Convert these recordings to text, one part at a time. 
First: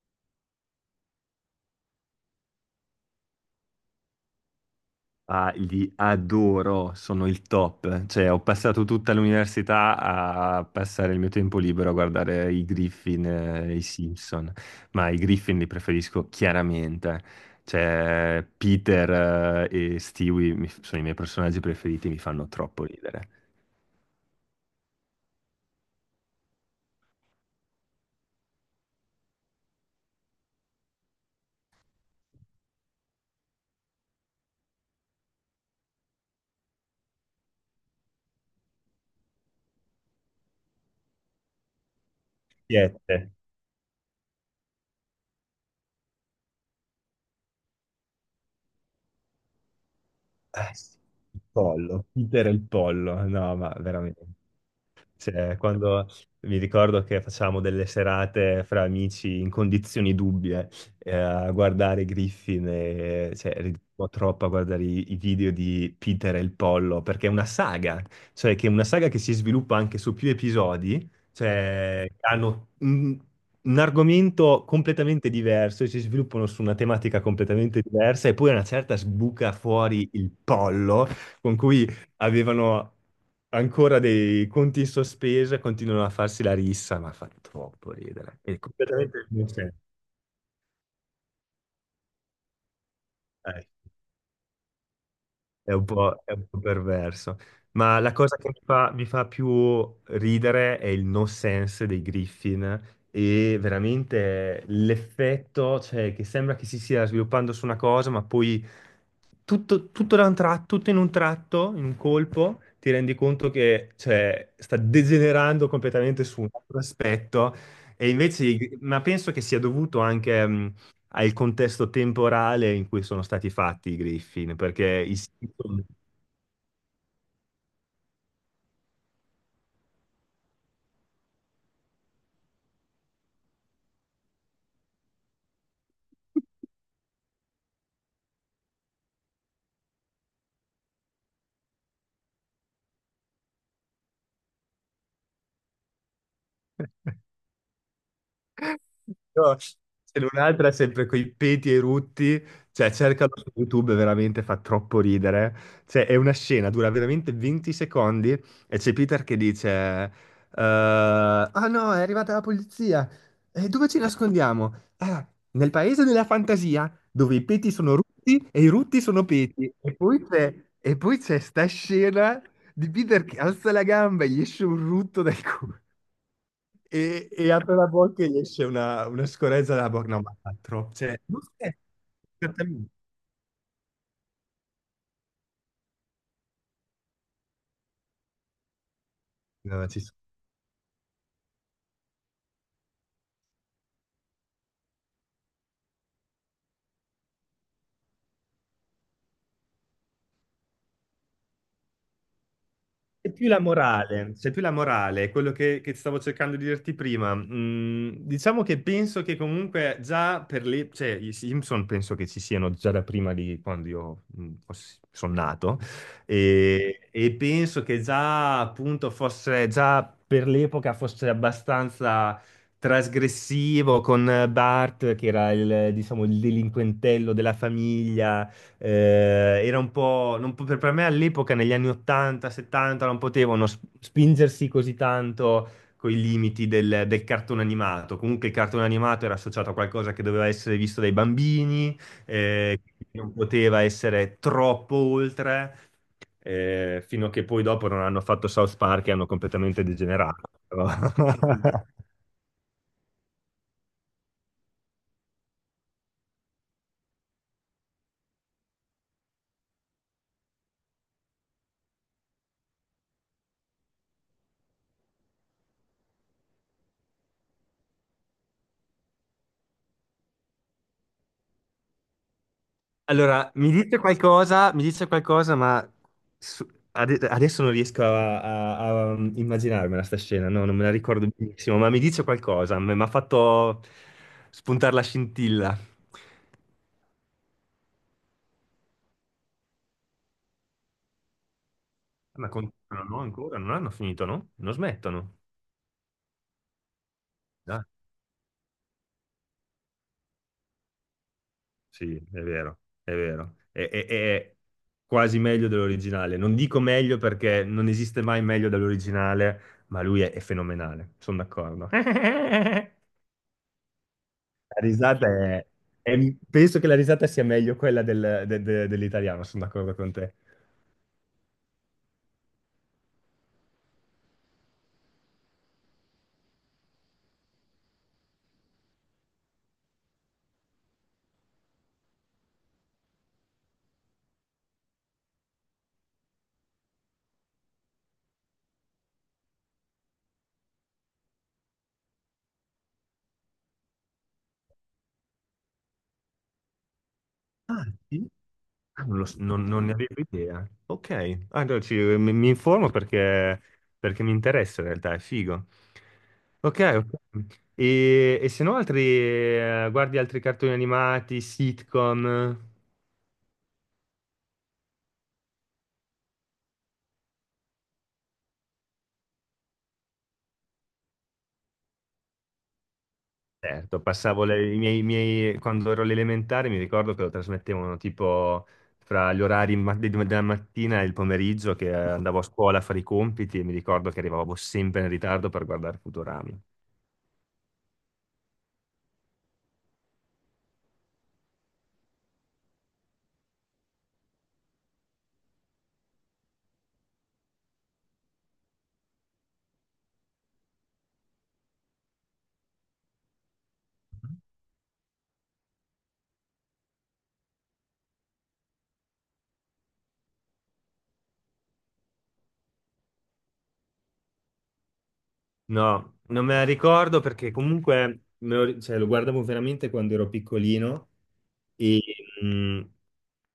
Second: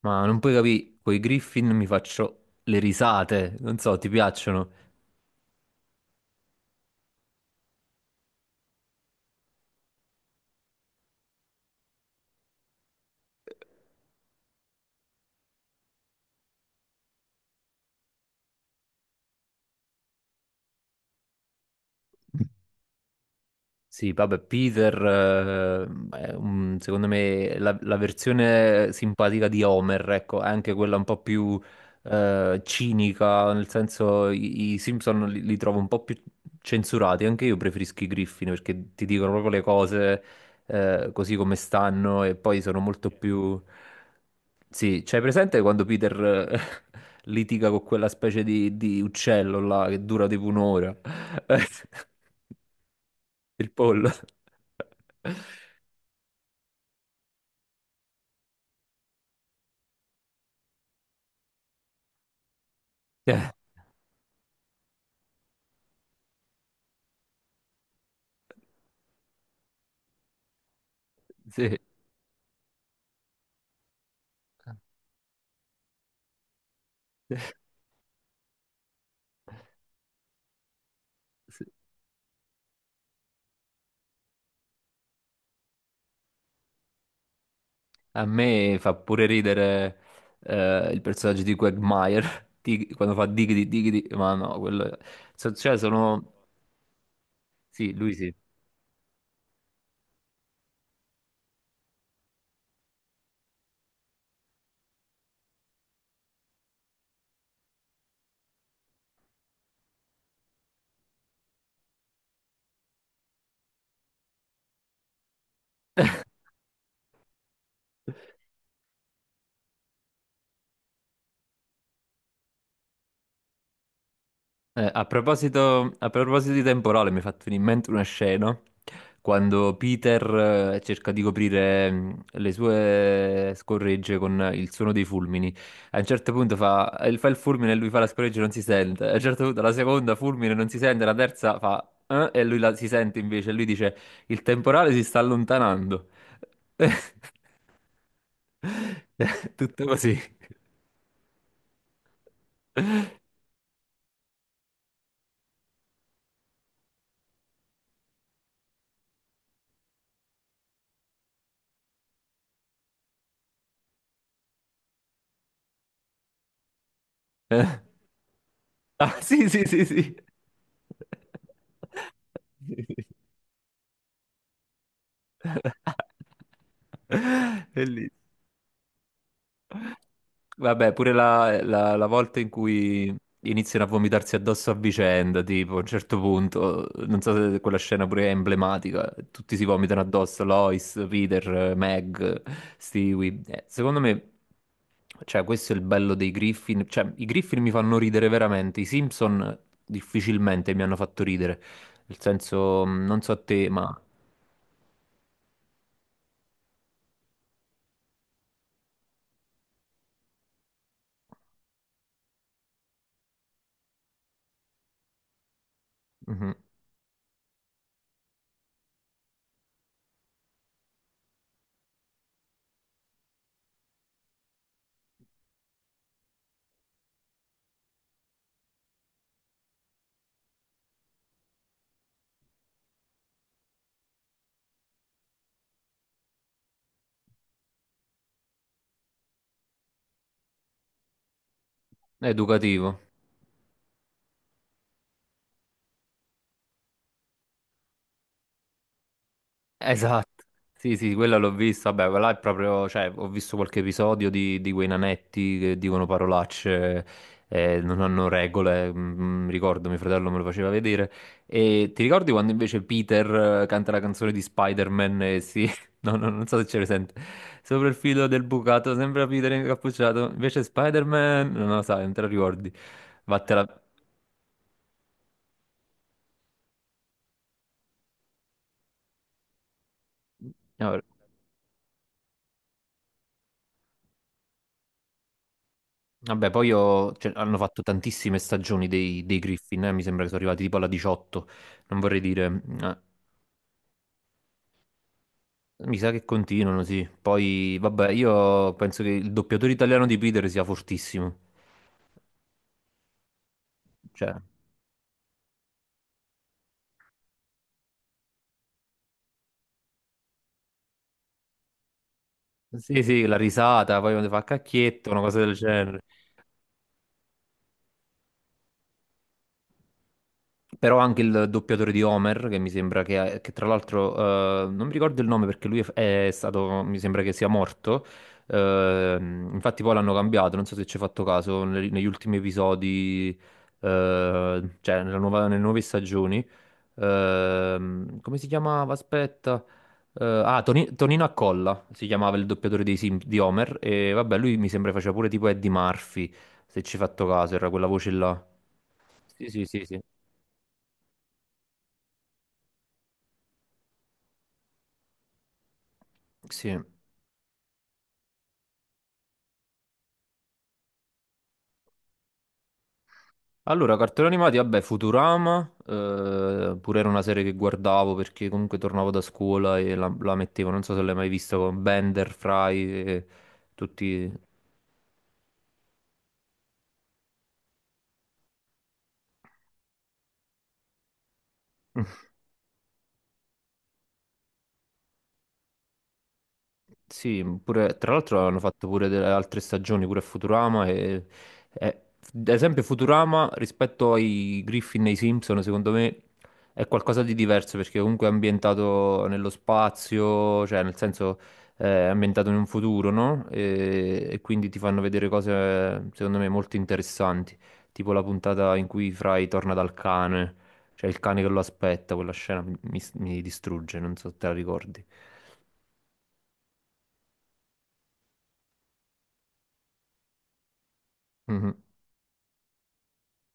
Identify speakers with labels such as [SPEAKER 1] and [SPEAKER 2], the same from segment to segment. [SPEAKER 1] Ma non puoi capire, coi Griffin mi faccio le risate, non so, ti piacciono?
[SPEAKER 2] Ah, li adoro, sono il top. Cioè, ho passato tutta l'università a passare il mio tempo libero a guardare i Griffin e i Simpson, ma i Griffin li preferisco chiaramente. Cioè, Peter e Stewie sono i miei personaggi preferiti, mi fanno troppo ridere.
[SPEAKER 1] Sì, vabbè, Peter, è un- secondo me la versione simpatica di Homer, ecco, è anche quella un po' più cinica, nel senso i Simpson li trovo un po' più censurati, anche io preferisco i Griffin perché ti dicono proprio le cose così come stanno e poi sono molto
[SPEAKER 2] Siete.
[SPEAKER 1] più... Sì, c'hai presente quando Peter eh, litiga con quella specie di uccello là che dura tipo un'ora?
[SPEAKER 2] Sì, il pollo, Peter e il pollo, no,
[SPEAKER 1] Il
[SPEAKER 2] ma
[SPEAKER 1] pollo.
[SPEAKER 2] veramente. Cioè, quando mi ricordo che facciamo delle serate fra amici in condizioni dubbie a guardare Griffin, e,
[SPEAKER 1] Cioè,
[SPEAKER 2] cioè, ridevamo troppo a guardare i video di Peter e il Pollo, perché è una saga, cioè che è una saga che si sviluppa anche su più episodi,
[SPEAKER 1] sì.
[SPEAKER 2] cioè hanno un argomento completamente diverso e si sviluppano su una tematica completamente diversa e poi a una certa sbuca fuori il Pollo con
[SPEAKER 1] Sì.
[SPEAKER 2] cui avevano ancora dei conti in sospeso e continuano a farsi la rissa, ma fa troppo
[SPEAKER 1] A
[SPEAKER 2] ridere. È
[SPEAKER 1] me fa pure
[SPEAKER 2] completamente non c'è.
[SPEAKER 1] ridere il personaggio di Quagmire, quando fa
[SPEAKER 2] Eh.
[SPEAKER 1] diggity diggity, ma no, quello... Cioè, sono...
[SPEAKER 2] È un po' perverso.
[SPEAKER 1] Sì,
[SPEAKER 2] Ma la
[SPEAKER 1] lui sì.
[SPEAKER 2] cosa che mi fa più ridere è il no sense dei Griffin e veramente l'effetto, cioè, che sembra che si stia sviluppando su una cosa, ma poi tutto in un tratto, in un colpo, ti rendi conto che, cioè, sta degenerando completamente su un altro aspetto. E invece, ma penso che sia dovuto anche al contesto temporale in cui sono stati fatti i Griffin, perché i Simpson...
[SPEAKER 1] A proposito di temporale, mi è fatto venire in mente una scena quando Peter cerca di coprire le sue scorregge con il suono dei fulmini. A un certo punto fa, fa il fulmine e lui fa la scorreggia e non si sente. A un certo punto la seconda fulmine non si sente, la terza fa e lui la, si sente invece. E lui dice: Il temporale si sta allontanando.
[SPEAKER 2] No,
[SPEAKER 1] Tutto così.
[SPEAKER 2] se non altro è sempre coi peti e i rutti, cioè cercalo su YouTube, veramente fa troppo ridere. Cioè, è una scena, dura veramente 20 secondi e c'è Peter che dice: "Ah no, è arrivata la polizia. E dove ci nascondiamo? Ah, nel paese della fantasia, dove i
[SPEAKER 1] Eh.
[SPEAKER 2] peti sono rutti e i rutti
[SPEAKER 1] Ah,
[SPEAKER 2] sono
[SPEAKER 1] sì, sì,
[SPEAKER 2] peti."
[SPEAKER 1] sì,
[SPEAKER 2] E
[SPEAKER 1] sì.
[SPEAKER 2] poi c'è e poi c'è sta scena di Peter che alza la gamba e gli esce un rutto dal culo. E apre la
[SPEAKER 1] Bellissimo.
[SPEAKER 2] bocca e gli esce una scorezza dalla bocca. No, ma fa
[SPEAKER 1] Vabbè,
[SPEAKER 2] troppo.
[SPEAKER 1] pure
[SPEAKER 2] Cioè, non scherzo,
[SPEAKER 1] la volta in
[SPEAKER 2] esattamente.
[SPEAKER 1] cui iniziano a vomitarsi addosso a vicenda, tipo a un certo punto, non so se quella scena pure è emblematica, tutti si
[SPEAKER 2] No,
[SPEAKER 1] vomitano
[SPEAKER 2] ci
[SPEAKER 1] addosso, Lois, Peter, Meg, Stewie. Secondo me, cioè, questo è il bello dei Griffin, cioè, i Griffin mi fanno ridere veramente, i Simpson difficilmente mi hanno fatto ridere, nel senso, non
[SPEAKER 2] È
[SPEAKER 1] so a
[SPEAKER 2] più la
[SPEAKER 1] te, ma...
[SPEAKER 2] morale, c'è più la morale, quello che stavo cercando di dirti prima. Mm, diciamo che penso che comunque già per le, cioè, i Simpson penso che ci siano già da prima di quando io sono nato
[SPEAKER 1] Mhm.
[SPEAKER 2] e penso che già appunto fosse, già per l'epoca fosse abbastanza trasgressivo con Bart, che era il, diciamo, il delinquentello della famiglia era un po', non po- per me all'epoca, negli anni 80, 70, non potevano spingersi così tanto con i limiti del cartone animato. Comunque il cartone animato era associato a qualcosa che doveva essere visto dai bambini,
[SPEAKER 1] È
[SPEAKER 2] eh,
[SPEAKER 1] educativo.
[SPEAKER 2] non poteva essere troppo oltre, fino a che poi dopo non hanno fatto South Park e hanno completamente
[SPEAKER 1] Esatto,
[SPEAKER 2] degenerato. Però.
[SPEAKER 1] sì, sì, quella l'ho vista. Vabbè, quella è proprio, cioè, ho visto qualche episodio di quei nanetti che dicono parolacce, non hanno regole. Ricordo, mio fratello me lo faceva vedere. E ti ricordi quando invece Peter canta la canzone di Spider-Man? E si... No, no, non so se ce presente. Sopra il filo del bucato, sembra Peter incappucciato. Invece Spider-Man, non lo sai, non te la ricordi.
[SPEAKER 2] Allora,
[SPEAKER 1] Vattela.
[SPEAKER 2] mi dice qualcosa, ma su- adesso non riesco a immaginarmela sta scena, no, non me la
[SPEAKER 1] No,
[SPEAKER 2] ricordo benissimo, ma mi dice qualcosa, mi ha fatto spuntare la scintilla.
[SPEAKER 1] vabbè, cioè, hanno fatto tantissime stagioni dei Griffin, mi sembra che sono arrivati tipo alla 18, non vorrei
[SPEAKER 2] Ma
[SPEAKER 1] dire,
[SPEAKER 2] continuano, no? Ancora? Non hanno finito, no? Non smettono.
[SPEAKER 1] mi sa che continuano, sì. Poi,
[SPEAKER 2] Ah,
[SPEAKER 1] vabbè, io penso che il doppiatore italiano di Peter sia fortissimo.
[SPEAKER 2] sì, è vero, è vero. È, è-
[SPEAKER 1] Cioè,
[SPEAKER 2] è quasi meglio dell'originale. Non dico meglio perché non esiste mai meglio dell'originale, ma lui è fenomenale, sono d'accordo.
[SPEAKER 1] sì, sì, la risata, poi quando fa
[SPEAKER 2] La
[SPEAKER 1] cacchietto, una
[SPEAKER 2] risata
[SPEAKER 1] cosa del genere.
[SPEAKER 2] è- Penso che la risata sia meglio quella dell'italiano, sono d'accordo con te.
[SPEAKER 1] Però anche il doppiatore di Homer, che mi sembra che tra l'altro, non mi ricordo il nome perché lui è stato, mi sembra che sia morto. Infatti poi l'hanno cambiato, non so se ci hai fatto caso, negli ultimi episodi, cioè nelle nuove stagioni. Come si chiamava? Aspetta. Ah, Tonino Accolla si chiamava il doppiatore di Homer. E vabbè, lui mi sembra faceva pure tipo Eddie Murphy, se ci hai fatto caso, era
[SPEAKER 2] Ah,
[SPEAKER 1] quella voce
[SPEAKER 2] sì?
[SPEAKER 1] là.
[SPEAKER 2] Ah, Non, lo s-
[SPEAKER 1] Sì,
[SPEAKER 2] non-
[SPEAKER 1] sì,
[SPEAKER 2] non
[SPEAKER 1] sì,
[SPEAKER 2] ne
[SPEAKER 1] sì.
[SPEAKER 2] avevo idea. Ok. Ah, allora mi informo perché mi interessa in realtà, è figo.
[SPEAKER 1] Sì.
[SPEAKER 2] Ok, ok. E se no altri, guardi altri cartoni animati, sitcom?
[SPEAKER 1] Allora, cartoni animati, vabbè, Futurama, pure era una serie che guardavo perché comunque tornavo da scuola e la mettevo, non so se l'hai mai vista con Bender, Fry e
[SPEAKER 2] Certo,
[SPEAKER 1] tutti...
[SPEAKER 2] passavo quando ero alle elementari mi ricordo che lo trasmettevano tipo fra gli orari della mattina e il pomeriggio che andavo a scuola a fare i compiti e mi ricordo che arrivavo sempre in ritardo per guardare Futurama.
[SPEAKER 1] Sì, mhmm, pure, tra l'altro hanno fatto pure delle altre stagioni, pure a Futurama e ad esempio Futurama rispetto ai Griffin e ai Simpson, secondo me è qualcosa di diverso perché comunque è ambientato nello spazio, cioè nel senso è ambientato in un futuro, no? E quindi ti fanno vedere cose secondo me molto interessanti, tipo la puntata in cui Fry torna dal cane, cioè il cane che lo aspetta, quella scena mi distrugge, non so se te la ricordi.
[SPEAKER 2] No, non me la ricordo perché comunque cioè, lo guardavo veramente quando ero piccolino
[SPEAKER 1] Mhm.
[SPEAKER 2] e, mhmm,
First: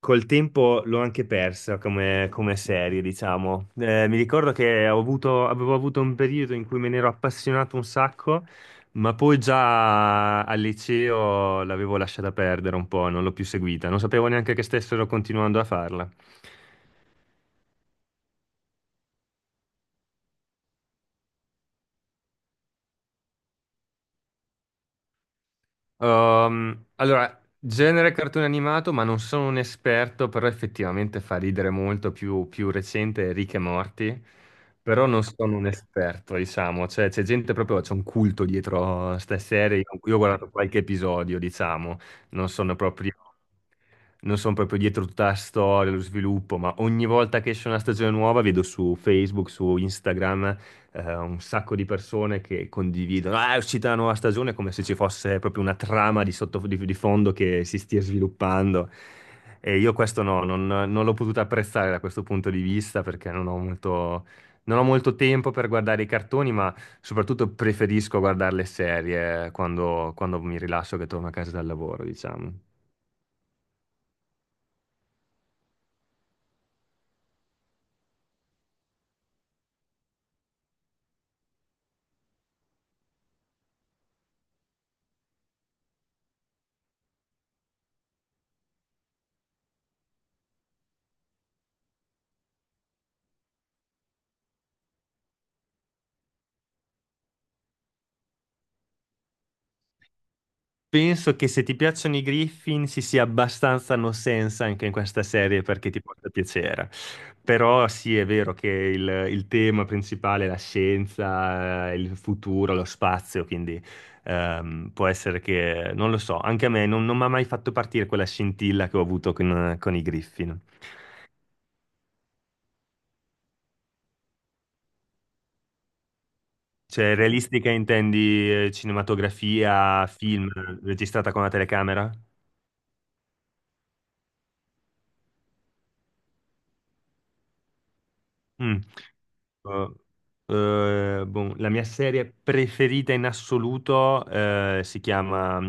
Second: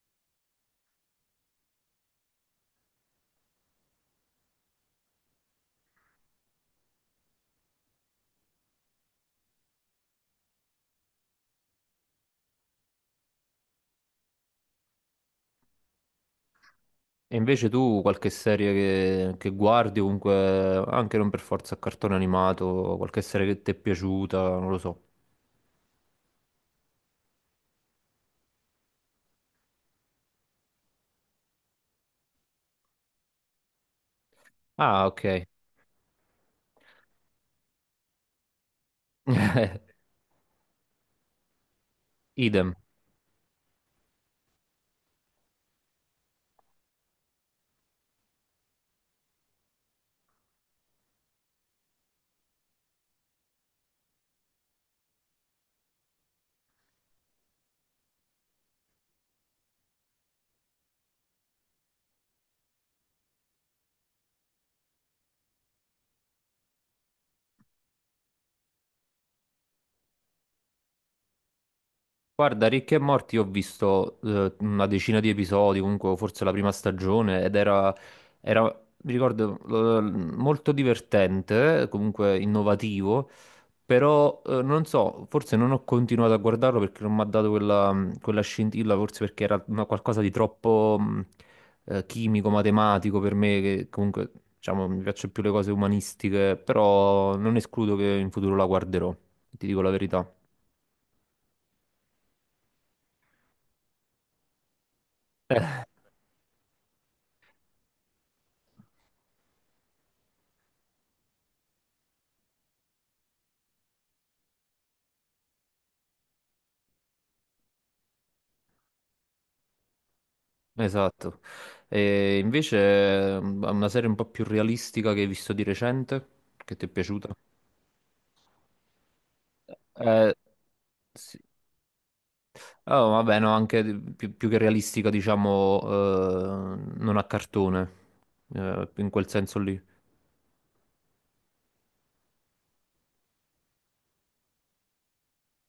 [SPEAKER 2] Col tempo l'ho anche persa come serie, diciamo. Mi ricordo che avevo avuto un periodo in cui me ne ero appassionato un sacco, ma poi già al liceo l'avevo lasciata perdere un po', non l'ho più seguita, non sapevo neanche che stessero continuando a farla.
[SPEAKER 1] E invece tu qualche serie che guardi, comunque, anche non per forza a cartone animato, qualche serie che ti è piaciuta, non lo so.
[SPEAKER 2] Allora, genere cartone animato, ma non sono un esperto, però effettivamente fa ridere molto più recente Rick e Morty,
[SPEAKER 1] Ah,
[SPEAKER 2] però non
[SPEAKER 1] ok.
[SPEAKER 2] sono un esperto, diciamo, cioè c'è gente proprio, c'è un culto dietro a ste serie, in cui io ho guardato qualche episodio, diciamo, non
[SPEAKER 1] Idem.
[SPEAKER 2] sono proprio, non sono proprio dietro tutta la storia, lo sviluppo, ma ogni volta che esce una stagione nuova vedo su Facebook, su Instagram un sacco di persone che condividono, ah, è uscita la nuova stagione, come se ci fosse proprio una trama di, sotto, di fondo che si stia sviluppando. E io questo no, non l'ho potuto apprezzare da questo punto di vista perché non ho molto, non ho molto tempo per guardare i cartoni, ma soprattutto preferisco guardare le serie quando mi rilasso che torno a casa dal lavoro, diciamo.
[SPEAKER 1] Guarda, Rick e Morty ho visto una decina di episodi, comunque forse la prima stagione, era, mi ricordo, molto divertente, comunque innovativo. Però non so, forse non ho continuato a guardarlo perché non mi ha dato quella scintilla, forse perché era una- qualcosa di troppo chimico, matematico per me, che comunque diciamo mi piacciono più le cose umanistiche, però non escludo che in futuro la guarderò, ti dico la verità.
[SPEAKER 2] Penso che se ti piacciono i Griffin si sia abbastanza no sense anche in questa serie perché ti porta piacere. Però sì, è vero che il tema principale è la scienza, il futuro, lo spazio, quindi può essere che, non lo so, anche a me non mi ha mai fatto partire quella scintilla che ho avuto con i Griffin.
[SPEAKER 1] Esatto. E invece una serie un po' più realistica che hai visto di recente, che ti è
[SPEAKER 2] Cioè,
[SPEAKER 1] piaciuta?
[SPEAKER 2] realistica intendi cinematografia,
[SPEAKER 1] Eh,
[SPEAKER 2] film registrata
[SPEAKER 1] sì.
[SPEAKER 2] con la telecamera?
[SPEAKER 1] Oh, vabbè, no, anche più, più che realistica, diciamo, non a cartone,
[SPEAKER 2] Mm.
[SPEAKER 1] in quel senso lì.
[SPEAKER 2] Eh, boh, la mia serie preferita in assoluto si chiama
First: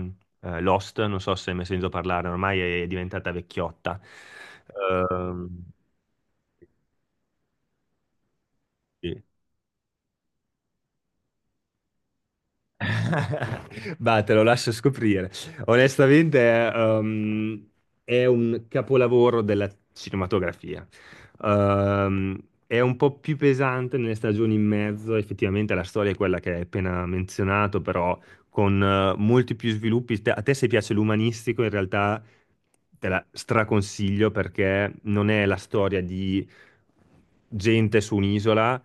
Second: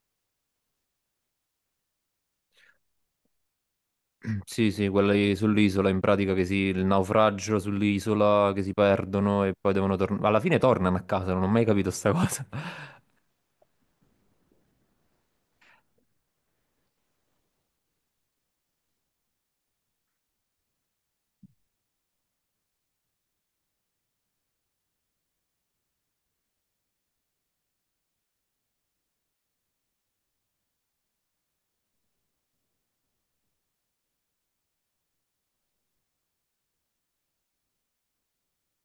[SPEAKER 2] Lost, non so se mi hai sentito parlare, ormai è diventata vecchiotta.
[SPEAKER 1] Sì, sì, quella lì
[SPEAKER 2] Ehm,
[SPEAKER 1] sull'isola, in pratica il naufragio sull'isola, che si
[SPEAKER 2] sì.
[SPEAKER 1] perdono e poi devono tornare. Alla fine tornano a casa, non ho mai capito sta cosa.
[SPEAKER 2] Bah, te lo lascio scoprire. Onestamente, è ehm, è un capolavoro della cinematografia. Ehm, è un po' più pesante nelle stagioni in mezzo, effettivamente la storia è quella che hai appena menzionato, però con molti più sviluppi. A te se piace l'umanistico, in realtà te la straconsiglio perché non è la storia di gente su un'isola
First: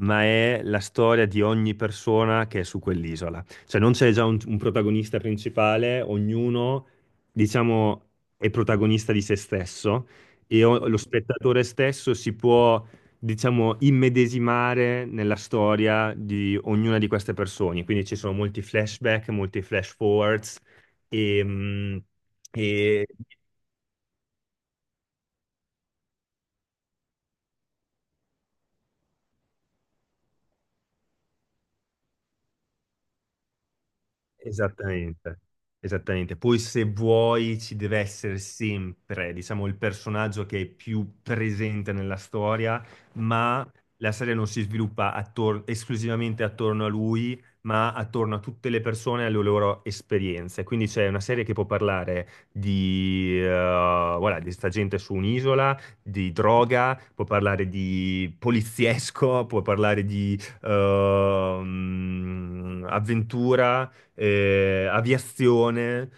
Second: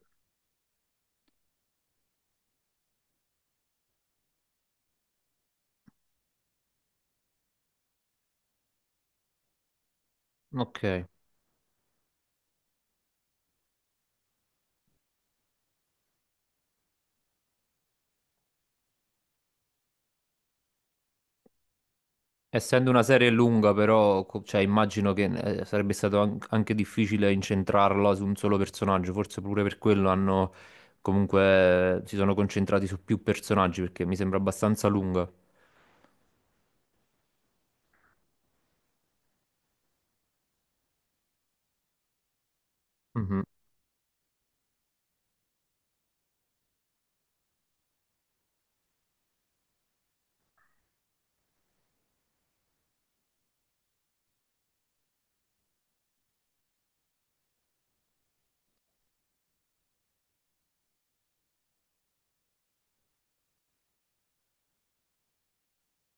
[SPEAKER 2] ma è la storia di ogni persona che è su quell'isola. Cioè non c'è già un protagonista principale, ognuno, diciamo, è protagonista di se stesso e lo
[SPEAKER 1] Ok.
[SPEAKER 2] spettatore stesso si può, diciamo, immedesimare nella storia di ognuna di queste persone. Quindi ci sono molti flashback, molti flash forwards e... mm,
[SPEAKER 1] Essendo una
[SPEAKER 2] e-
[SPEAKER 1] serie lunga, però, cioè, immagino che sarebbe stato anche difficile incentrarla su un solo personaggio, forse pure per quello hanno comunque si sono concentrati su più personaggi perché mi sembra abbastanza lunga.
[SPEAKER 2] Esattamente, esattamente. Poi se vuoi ci deve essere sempre, diciamo, il personaggio che è più presente nella storia,
[SPEAKER 1] Mhm.
[SPEAKER 2] ma la serie non si sviluppa esclusivamente attorno a lui, ma attorno a tutte le persone e alle loro esperienze. Quindi c'è una serie che può parlare di, voilà, di sta gente su un'isola, di droga, può parlare di poliziesco, può parlare di avventura aviazione,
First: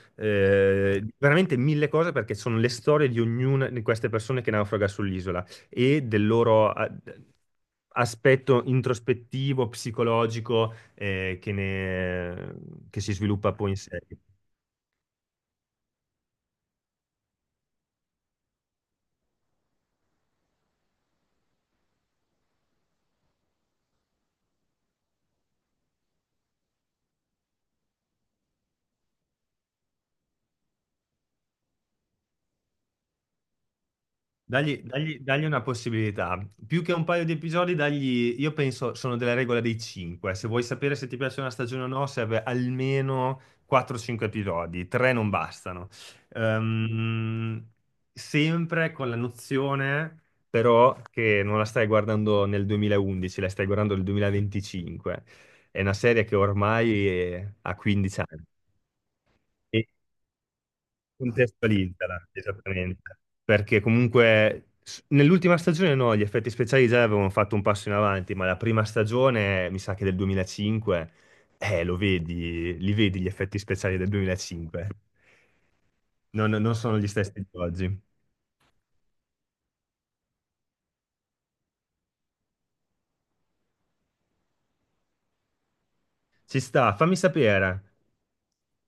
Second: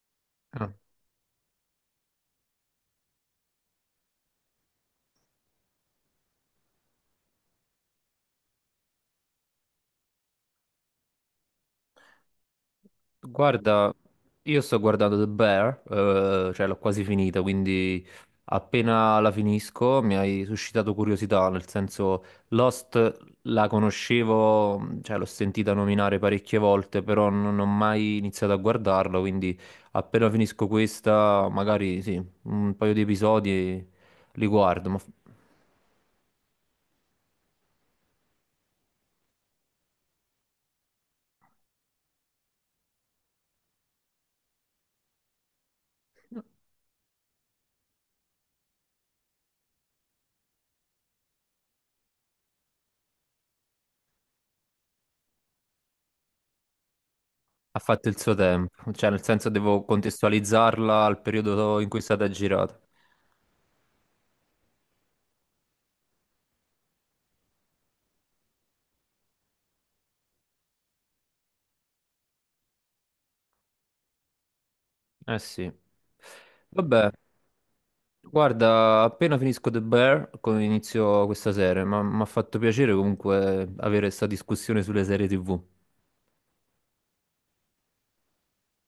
[SPEAKER 1] Ah.
[SPEAKER 2] veramente mille cose perché sono le storie di ognuna di queste persone che naufraga sull'isola e del loro aspetto introspettivo, psicologico, che si sviluppa poi in
[SPEAKER 1] Guarda,
[SPEAKER 2] serie.
[SPEAKER 1] io sto guardando The Bear, cioè l'ho quasi finita, quindi appena la finisco mi hai suscitato curiosità, nel senso Lost la conoscevo, cioè l'ho sentita nominare parecchie volte, però non ho mai iniziato a guardarla, quindi appena finisco questa, magari sì, un paio di episodi li
[SPEAKER 2] Dagli,
[SPEAKER 1] guardo,
[SPEAKER 2] dagli- dagli una possibilità. Più che un paio di episodi, dagli, io penso, sono della regola dei 5. Se vuoi sapere se ti piace una stagione o no, serve almeno 4-5 episodi. 3 non bastano. Ehm, sempre con la nozione, però, che non la stai guardando nel 2011, la stai guardando nel 2025. È una serie che ormai ha
[SPEAKER 1] ha fatto il
[SPEAKER 2] 15
[SPEAKER 1] suo
[SPEAKER 2] anni.
[SPEAKER 1] tempo, cioè nel senso devo contestualizzarla al periodo in cui è stata
[SPEAKER 2] Contestualizzala,
[SPEAKER 1] girata.
[SPEAKER 2] esattamente, perché comunque nell'ultima stagione no, gli effetti speciali già avevano fatto un passo in avanti, ma la prima stagione, mi sa che del 2005, lo vedi, li vedi gli effetti speciali del 2005.
[SPEAKER 1] Eh sì.
[SPEAKER 2] Non sono gli
[SPEAKER 1] Vabbè,
[SPEAKER 2] stessi di oggi.
[SPEAKER 1] guarda, appena finisco The Bear, inizio questa serie, ma mi ha fatto piacere comunque avere questa discussione sulle serie TV.
[SPEAKER 2] Ci sta, fammi sapere.